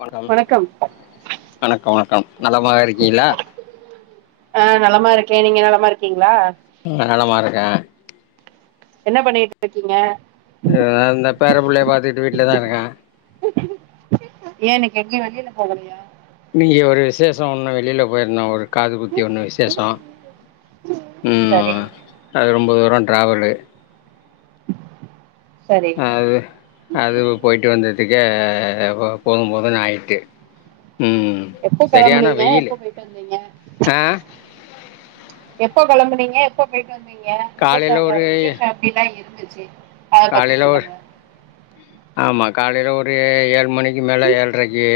வணக்கம் வணக்கம் வணக்கம் நலமாக இருக்கீளா அ நலமா இருக்கே நீங்க நலமா இருக்கீங்ளா ம் நலமா இருக்க என்ன பண்ணிட்டு இருக்கீங்க அ நா இந்த பேர புள்ளையை பாத்துட்டு வீட்லதா இருக்க ஏ இன்னிக்கு எங்கயு வெளில போகலையா இன்னிக்கி ஒரு விசேஷோ ஒன்னு வெளில போய்ருந்தோ ஒரு காது குத்தி ஒன்னு விசேஷோ சரி ம் அது ரொம்ப தூரோ ட்ராவலு சரி அது அது போய்ட்டு வந்ததுக்கே போது போதுன் ஆய்ட்டு ம் எப்ப சரியான கெளம்புனீங்க வெயிலு எப்ப பேய்ட்டு வந்தீங்க ஆ எப்போ கிளம்புனீங்க எப்ப போயிட்டு வந்தீங்க காலையில விசேஷங்கள் ஒரு விசேஷம் எப்டிலா இருந்துச்சு அத பத்தி காலைல ஒரு சொல்லுங்க ஆமா காலையில ஒரு ஏழு மணிக்கு மேலே ஏல்ரைக்கு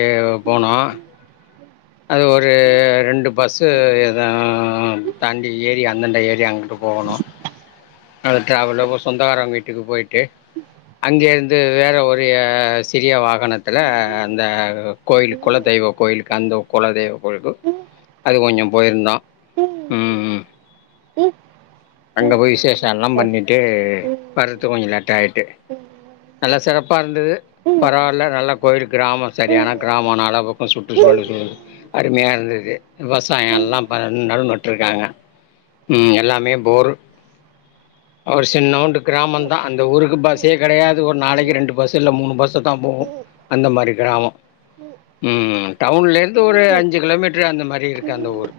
போனோ அது ஒரு ரெண்டு பஸ்ஸு எத தாண்டி ஏரி அந்தாண்ட ஏரி அங்குட்டு போகணும் அந்த டிராவலு சொந்தகாரவங்க வீட்டுக்கு போய்ட்டு அங்கே இரு ந்து இது வேற ஒருய சிறிய வா ணத்துல அந்த கோயிலு குல தெய்வ கோயிலுக்கு அந்தோ கொலதெய்வ கோயில்க்கு அது கொஞ்சோ போய்ருந்தோ ம் ம் அங்க போய் விசேஷோல்லா பண்ணிட்டு வர்றதுக்கு கொஞ்சோ லேட் ஆய்ட்டு நல்ல சிறப்பா இருந்தது பரவால்ல நல்லா கோயில் கிராமோ சரியான கிராமோ நாலா பக்கோ சுற்றுச்சூழலுக்கு அருமையா இருந்தது விவசாயோ எல்லா பன்ன நடவுநட்ருக்காங்க ம் எல்லாமே போரூர் ஒரு சின்னோண்டு கிராமந்தா அந்த ஊருக்கு பஸ்ஸே கெடையாது ஒரு நாளைக்கி ரெண்டு பஸ்சு இல்ல மூணு பஸ்சு தா போவு அந்த மாரி க்ராமோ ம் டவுன்லேந்து ஒரு அஞ்சு கிலோமீட்ரு அந்த மாரி இருக்கு அந்த ஊரு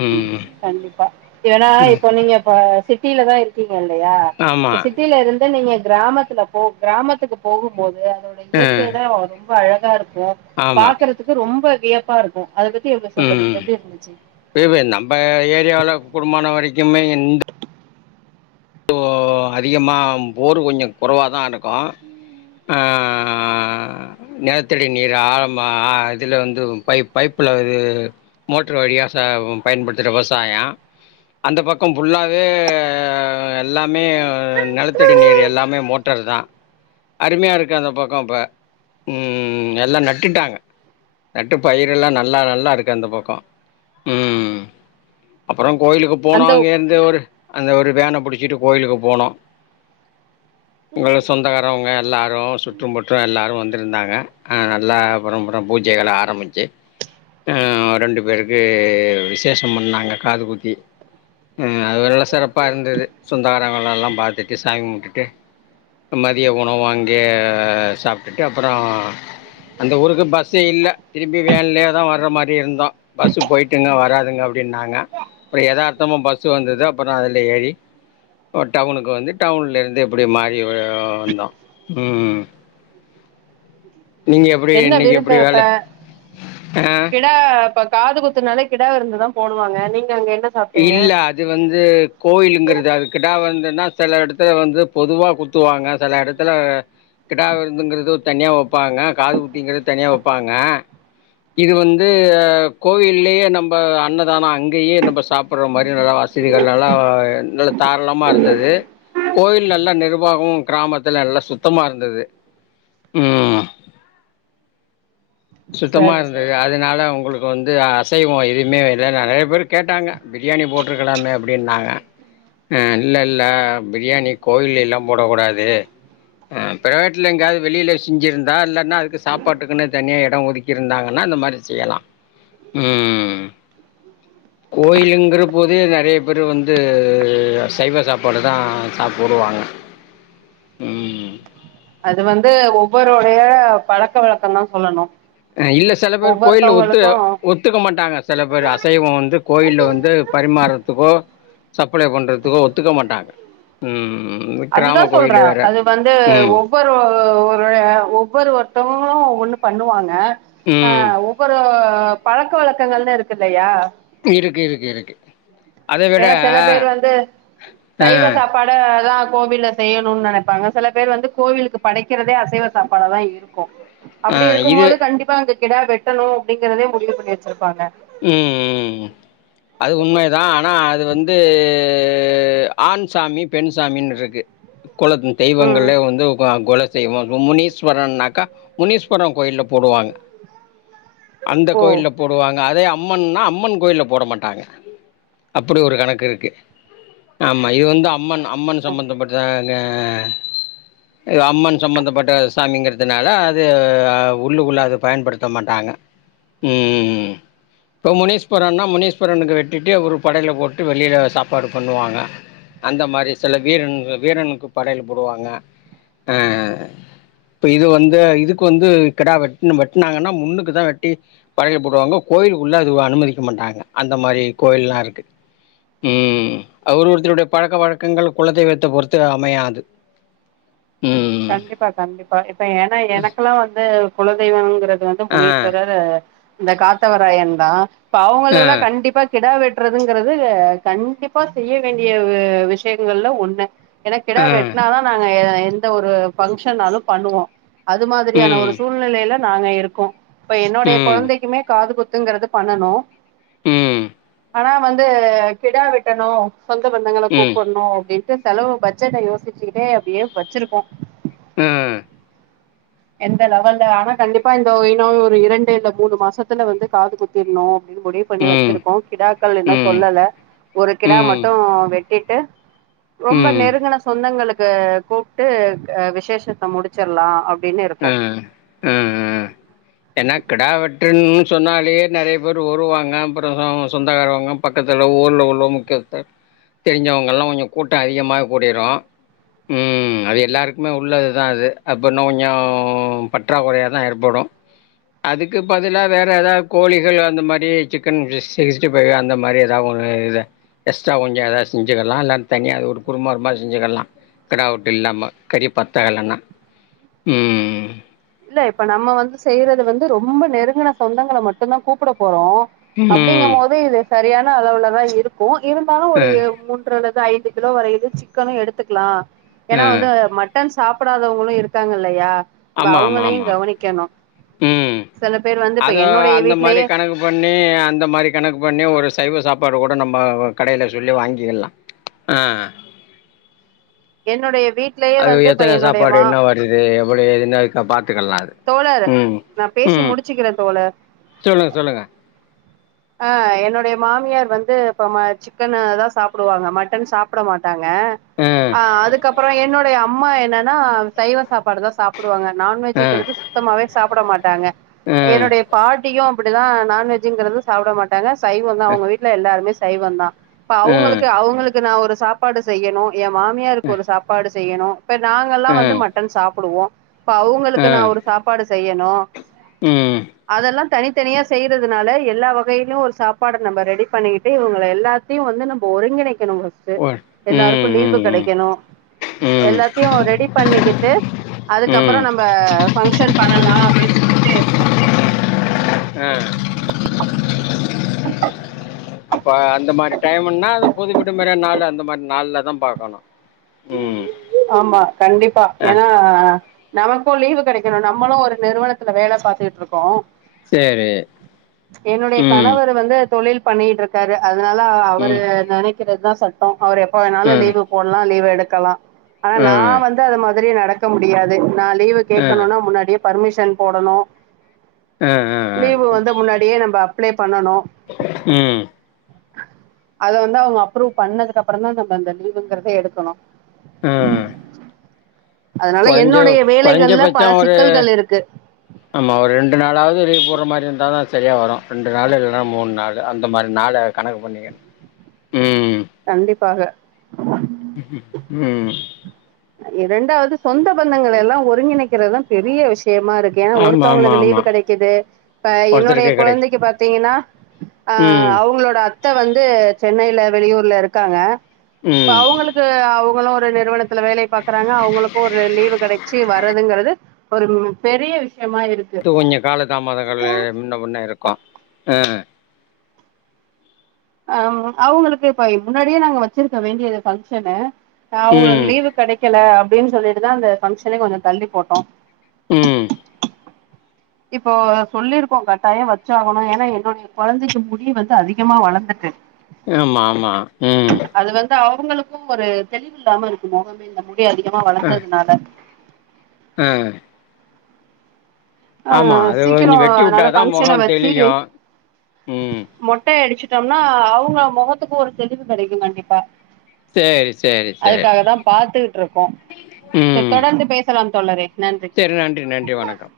ம் கண்டிப்பா ஏனா ம் இப்ப நீங்க இப்ப சிட்டில தா இருக் க்கீங்க இல்லையா ஆமா இப்ப சிட்டில இருந்து நீங்க கிராமத்துல போ கிராமத்துக்கு போகும்போது அதோட ஆ இயற்கை தா ரொம்ப அழகா இருக்கு ஆமா பாக்கறதுக்கு ரொம்ப வியப்பா இருக் க்கு அத பத்தி இங்க சொல்லுங்க எப்டி இருந்துச்சி ஏபே நம்ம ஏரியாவுல கூடுமான வரைக்குமே இந்த ஓ அதிகமாக போர் கொஞ்சோ குறவா தா இருக்கு அ நிலத்தடி நீர் ஆழமா இதுல வந்து பைப் பைப்புல இது மோட்ரு வழியா ச பயன்படுத்துற விவசாயோ அந்த பக்கோ ஃபுல்லாவே அ எல்லாமே நெலத்தடி நீர் எல்லாமே மோட்டர் தா அருமையா இருக்கு அந்த பக்கோ இப்ப ம் எல்லா நட்டுட்டாங்க நட்டு பயிர் எல்லா நல்லா நல்லா இருக்கு அந்த பக்கோ ம் அப்பறோ கோயிலுக்கு போனா அந்த அங்க இருந்து ஒரு அந்த ஒரு வேன புடிச் ச்சிட்டு கோயிலுக்கு போனோ [inaudible] உங்களு சொந்தக்காரவங்க எல்லாரு சுற்றம்புற்றோ எல்லாரு வந்திருந்தாங்க அ நல்லா அப்ரோப்ரோ பூஜைகள ஆரம்பிச்சி ரெண்டு பேருக்கு விசேஷம் பண்ணாங்க காது குத்தி ம் அது வெர்ல்லு சிறப்பா இருந்துது சொந்தகாரவங்களலா பாத்துட்டு சாமி கும்டுட்டு மதிய உணவு அங்கயே சாப்ட்டுட்டு அப்பறோ அந்த ஊருக்கு பஸ்ஸே இல்ல திரும்பியு வேன்லயே தா வர்ற மாரி இருந்தோ பஸ்சு போய்ட்டுங்க வராதுங்க அப்டின்னாங்க அப்றோ எதார்த்தமா பஸ்சு வந்தது அப்பறோ அதுல ஏறி டவுனுக்கு வந்து டவுன்ல இருந்து எப்டி மாறி வந்தோ ம் நீங்க எப்டி என்ன இன்னைக்கி விருந்து எப்டி வேல ஆ க இப்ப காது குத்துனாலே கிடா விருந்துதா போடுவாங்க நீங்க அங்க என்ன சாப்ட்டீங்க இல்ல அது வந்து கோயிலுங்கிறது அது கிடா வந்துன்னா செல இடத்துல வந்து பொதுவா குத் துவாங்க செல எடத்துல கிடா விருந்துங்கிறது ஒரு தனியா வெப்பாங்க காது குத்திங்கிறது தனியா வெப்பாங்க இது வந்து கோவில்லயே நம்ப அன்னதானோ அங்கேயே நம்ப சாப்புட்ற மாரி நல்லா வசதிகள் எல்லா நல்லா தாராளமா இருந்தது கோயில்லல்லா நிர்வாகமு கிராமத்துல நல்லா சுத்தமா இருந்தது ம் சுத்தமா சரி சரி இருந்தது அது னால உங்களுக்கு வந்து அசைவோ எதுவுமே இல்ல நெறைய பேர் கேட்டாங்க பிரியாணி போட் போட்ருக்கலாமே அப்டின்னாங்க அ இல்லல்ல பிரியாணி கோயில்லெல்லா போடகூடாது அ ப்ரைவேட்ல எங்யாது வெளில செஞ்சிருந்தா இல்லன்னா அதுக்கு சாப்பாட்டுக்குன்னு தனியா எ டோ ஒதுக்கிருந்தாங்கன்னா அந்த மாரி செய்யலா ம் கோயிலுங்கற போதே நெறய பேரு வந்து சைவ சாப்பாடு தா சாப்புடுவாங் அது வந்து ஒவ்வறோடைய பழக்க வழக்கந்தா சொல்லணு இல்ல செல பேரு கோயில்ல ஒத்து ஒத் துக்க மாட்டாங்க செல பேரு அசைவோ வந்து கோயில்ல வந்து பரிமாரத்துக்கோ சப்ளே பண்றதுக்கு ஒத்துக்க மாட்டாங்க ம் கிராம அதுதான் கோயிலு சொல்றேன் வேற அது வந்து ம் ஒவ்வொரு ஒரு ஒவ்வொரு ஒருத்தவங்களு ஒவ்வொன்னு பண்ணுவாங்க ஆ ம் ஒவ்வொரு பழக்க வழக்கங்கள்னுருக்கில்லயா இருக்கு இருக்கு இருக்கு அத விட ஏனா சில பேர் வந்து ஆ சைவ சாப்பா டு தா கோவில்ல செய்யணு நெனைப்பாங்க சில பேர் வந்து கோவிலுக்கு படைக்கிறதே அசைவ சாப்பாடாதா இருக்கு ஆ அப்டி இருக்கும் இது மோது கண்டிப்பா அங்க கிடா வெட்டணு அப்டிங்கிறதே முடிவு பண்ணி வெச்சிருப்பாங்க ம் ம் அது உண்மைதா ஆனா அது வந்து ஆண் சாமி பெண்சாமின்ருக்கு கொல ம் தெய்வங்கள்லேவு வந்து க கொல தெய்வோ கு முனீஸ்வரன்னாக்கா முனீஸ்வர கோயில்ல போடுவாங்க அந்த ஓ கோயில்ல போடுவாங்க அதே அம்மன்னா அம்மன் கோயில்ல போட மாட்டாங்க அப்புடி ஒரு கணக்கிருக்கு ஆமா இது வந்து அம்மன் அம்மன் ம் சம்மந்தப்பட் தான அம்மன் சம்மந்தப்பட்ட சாமிங்கிற்துனால அது அ உள்ளுக்குள்ள அது பயன்படுத்த மாட்டாங்க ம் ம் இப்ப முனீஸ்வரன்னா முனீஸ்வரனுக்கு வெட்டிட்டு ஒரு படையல போட்டு வெளில சாப்பாடு பண்ணுவாங்க அந்த மாரி சில வீரன் க வீரனுக்கு படையலு போடுவாங்க அ இப்ப இது வந்து இதுக்கு வந்து கெடா வெட்னு வெட்னாங்கன்னா முன்னுக்கு தா வெட்டி படையல் போடுவாங்கோ கோயிலுக்குள்ள அது அனுமதிக்க மாட்டாங்க அந்த மாரி கோயில்லா இருக்கு. ம் அது ஒரு ஒருத்தருடைய பழக்க வழக்கங்கள் குலதெய்வத்த பொறுத்து அமையாது ம் கண்டிப்பா கண்டிப்பா இப்ப ஏனா எனக்குல்லா வந்து குலதெய்வோங்கிறது வந் து ஆ முனீஸ்வரர் இந்த காத்தவராயன் தா இப்ப ஆ அவங்களெல்லா கண்டிப்பா கிடா வெட்றதுங்கறது கண்டிப்பா செய்ய வேண்டிய வு விஷயங்கள்ல ஒன்னு ஏனா கிடா ஆ வெட்னாதா நாங்க எ எந்த ஒரு ஃபங்க்ஷனாலு பண்ணுவோ அது மாதிரியான ம் ஒரு சூழ்நிலைல நாங்க இருக்கோ இப்ப என்னோடைய ம் கொழந்தைக்குமே காது குத் துங்கறது பண்ணனு ம் ஆனா வந்து கிடா வெட்டணு சொந்த பந்தங்கள ம் கூப்பட்ணு அப்டின்டு செலவு பட்ஜெட்ட யோஸ்ச்சு வச்சுக்கிட்டே அப்டியே வச்சிருக்கோ ம் எந்த லெவல்ல ஆனா கண்டிப்பா இந்த இன்னு ஒரு இரண்டு இல்ல மூணு மாசத்துல வந்து காது குத் தீர்னு அப்டினு முடிவு பண்ணி ம் வச்சிருக்கோ கிடாக்கள் இன்னு ம் சொல்லல ஒரு கிடா ம் மட்டு வெட்டிட்டு ரொம்ப ம் நெருங்கன சொந்தங்களுக்கு கூப்ட்டு அ விசேஷத்த முடிச்சிர்லா அப்டினு இருக்கோ ம் என்னா கெட வெட்டுன்னு சொன்னாலே நெறய பேரே வருவாங்க அப்புற [unintelligible] சொந்தகாரவாங்க பக்கத்துல ஊர்ல உள்ள முக்கியத்தர் தெரிஞ்சவங்கலா கொஞ்சோ கூட்டோ அதிகமாக கூடிரு ம் அது எல்லாருக்குமே உள்ளதுதா அது அப்போ இன்னோ கொஞ்சோ பற்றாக்குறயாதா ஏற்படு அதுக்கு பதிலா வேற எதாவ் கோழிகள் அந்த மாரி சிக்கன் சிக்ஸ்ட்டி சிக்ஸ்ட்டி ஃபைவு அந்த மாரி எதாவ் ஒன்னு இது எக்ஸ்ட்ரா கொஞ்சோ எதா செஞ்சுக்கிட்லா இல்ல தனியா ஒரு குருமா ருமா செஞ்சுக்கிட்லா கெடா வெட்டு இல்லாம கறி பத்தகலன்னா ம் இல்ல இப்ப நம்ம வந்து செய்யறது வந்து ரொம்ப நெருங்கன சொந்தங்கள மட்டுந்தா கூப்புட போறோ ம் அப்டிங்கமோது இது சரியான அளவுலதா இருக்கு இருந்தாலு ஆ ஒரு மூ ன்று அல்லது ஐந்து கிலோ வரையிது சிக்கனு எடுத்துக்லா ஆ ஏனா வந்து ம ட்டன் சாப்பிடாதவங்களு இருக்காங்க இல்லையா இப்ப ஆமா ஆமா அவங்களையு ஆமா கவனிக்கணு ம் சில பேர் வந்து இப்ப அது என்னுடைய அந்த மாரி வீட்லயே கணக்கு பண்ணி அந்த மாரி கணக்கு பண்ணி ஒரு சைவ சாப்பாடு கூட நம்ம வ கடைல சொல்லி வாங்கிக்கலா ஆ என்னுடைய வீட் அது எத்தன சாப்பாடு என்ன வருது எப்படி எதுனா இருக்க பாத்துக்கலா தோழர் நா பேசி முடிச்சுக்கிறே தோழர் சொல்லுங்க சொல்லுங்க ஆ என்னுடைய மாமியார் வந்து ப ம சிக்கனுதா சாப்புடுவாங்க மட்டன் சாப் பிட மாட்டாங்க ஆ அ அதுக்கப்புறோ என்னுடைய அம்மா என்னன்னா சைவ சாப்பாடுதா சாப்புடுவாங்க ஆ நான்வெஜ்ங்கிறது சுத்தமாவே சாப்பிட மாட்டாங்க ஆ என்னுடைய பாட்டியும் அப்படிலா நான்வெஜ்ங்கறது சாப்பிட மாட்டாங்க சைவொ தா அவுங்க வீட்ல எல்லாருமே சைவந்தா இப்ப அ ஆ அவுங்களுக்கு அவுங்களுக்கு நா ஒரு சாப்பாடு செய்யணு எ மாமியாருக்கு ஒரு சாப்பாடு செய்யணு இப்ப நாங்கல்லா வந்து ஆ மட்டன் சாப்புடுவோ இப்ப ஆ அவுங்களுக்கு நா ஒரு சாப்பாடு செய்யணு ம் அதெல்லா தனித்தனியா செய்றதுனால எல்லா வ கயிலு ஒரு சாப்பாட நம்ப ரெடி பண்ணிக்கிட்டு இவுங்கள எல்லாத்தியு வந்து நம்ப ஒருங்கிணைக் கிணு ஒ [unintelligible] எல்லாருக்கு ம் லீவு ம் ம் கெடைக்கணு ம் எல்லாத்தியு ரெடி பண்ணிக்கிட்டு அதுக்கப்பறோ ம் நம்ழ ஃபங்ஷன் பண்ணலா அப்டின் சொல்லிட்டு இருக்கே அ [inaudible] அப்ப அந்த மாரி டைமின்னா அது பொது விடுமுறை நாளு அந்த மாரி நாள்ல தா பாக்கணு ஆமா கண்டிப்பா ஆ ஏனா நமக்கு லீவு கெடைக்கணு நம்மளு ஒரு நிறுவனத்துல வேல பத்துகிட்டுருக்கோ சரி என்னுடைய ம் கணவர் வந்து தொழில் பண்ணிகிட்ருக்காரு அதனால அவரு ம் நெனைக்கிறத்தா சட் டோ அவரு எப்ப வேணாலு ம் லீவு போடலா லீவு எடுக்கலா ஆனா ம் ஆ நா வந்து அது மா தரி நடக்க முடியாது நா லீவு ஆ கேட்கணுனா முன்னாடியே பர்மிஷன் போடணு ஆ ஆ லீவு வந்து முன்னாடியே நம்ப அப்ளை பண்ணணு ம் அத வந்து அவுங்க அப்ரூவ் பண்ணதுக்கு அப்பறந்தா நம்ப அந்த லீவுங்கறத எடுக்கணு ம் அதனால கொஞ்சோ என்னுடைய கொறைஞ்ச வேலைகள்ல பச்சோ பல ஒரு சிக்கல்கள் இருக்கு ஆமா ஒரு ரெண்டு நாளாவது லீவு போடற மாறி இருந்தாதா சரியா வரு ரெண்டு நாள் இல்லன்னா மூணு நாள் அந்த மாரி நாள கணக்கு பண்ணிக்க கண்டிப்பாக ம் ரெண்டாவது சொந்த பந்தங்களெல்லா ஒருங்கிணைக்கிறது தா பெரிய விஷயமா இருக்கு ஏனா ஆமாம் ஆமாம் ஒருத்தவங்களுக்கு லீவு ஆமாம் கெடைக்குது இப்ப என்னோடைய ஒருத்தருக்கே கிடை கொழந்தைக்கு பாத்தீங்கனா அ ம் அவங்களோட அத்த வந்து சென்னைல வெளியூர்ல இருக்காங்க இப்ப ம் அவுங்களுக் அவங்களு ஒரு நிறுவனத்துல வேலை பாக்குறாங்க அவங்களுக்கு ஒரு லீவு கிடச்சி வரதுங்கறது ஒரு பெரிய விஷயமா இருக் இப்ப கொஞ்ச கால தாமதங்கள் முன்ன பின்னே இருக்கோ ஆ அ அவங்களுக்கு இப்ப முன்னாடியே நாங்க வச்சிருக்க வேண்டியது பங்ஷனு அவங்களு ம் லீவு கெடைக்கல அப்டின்னு சொல்லிட்டுதா அந்த பங்ஷன்னையே கொஞ்சோ தள்ளி போட்டோ ம் இப்போ சொல்லியிருக்கோ கட்டாய வச்சாகணு ஏனா என்னுடைய கொழந்தைக்கு முடி வந்து அதிகமா வளந்துட்டு ஆமாமா ம் அது வந்து அவங்களுக்கு ஒரு தெளிவில்லாம இருக்குமோ இந்த முடி அதிகமா வளந்ததுனால ம் அ ஆமா அது சீக்கிரோ கொஞ்சம் வெட்டி நல்ல விட்டாதா பங்க்ஷன முகம் வச்சு தெளியும் ம் மொட்டை அடிச்சுட்டோம்னா அவங்க முகத்துக்கு ஒரு தெளிவு கெடைக்கு கண்டிப்பா சரி சரி சரி அதுக்காக தா பாத்துக்கிட்டு இருக்கோ சேரி தொடர்ந்து பேச வைச்சர்லா தோழரே நன்றி சேரி நன்றி நன்றி வணக்கம்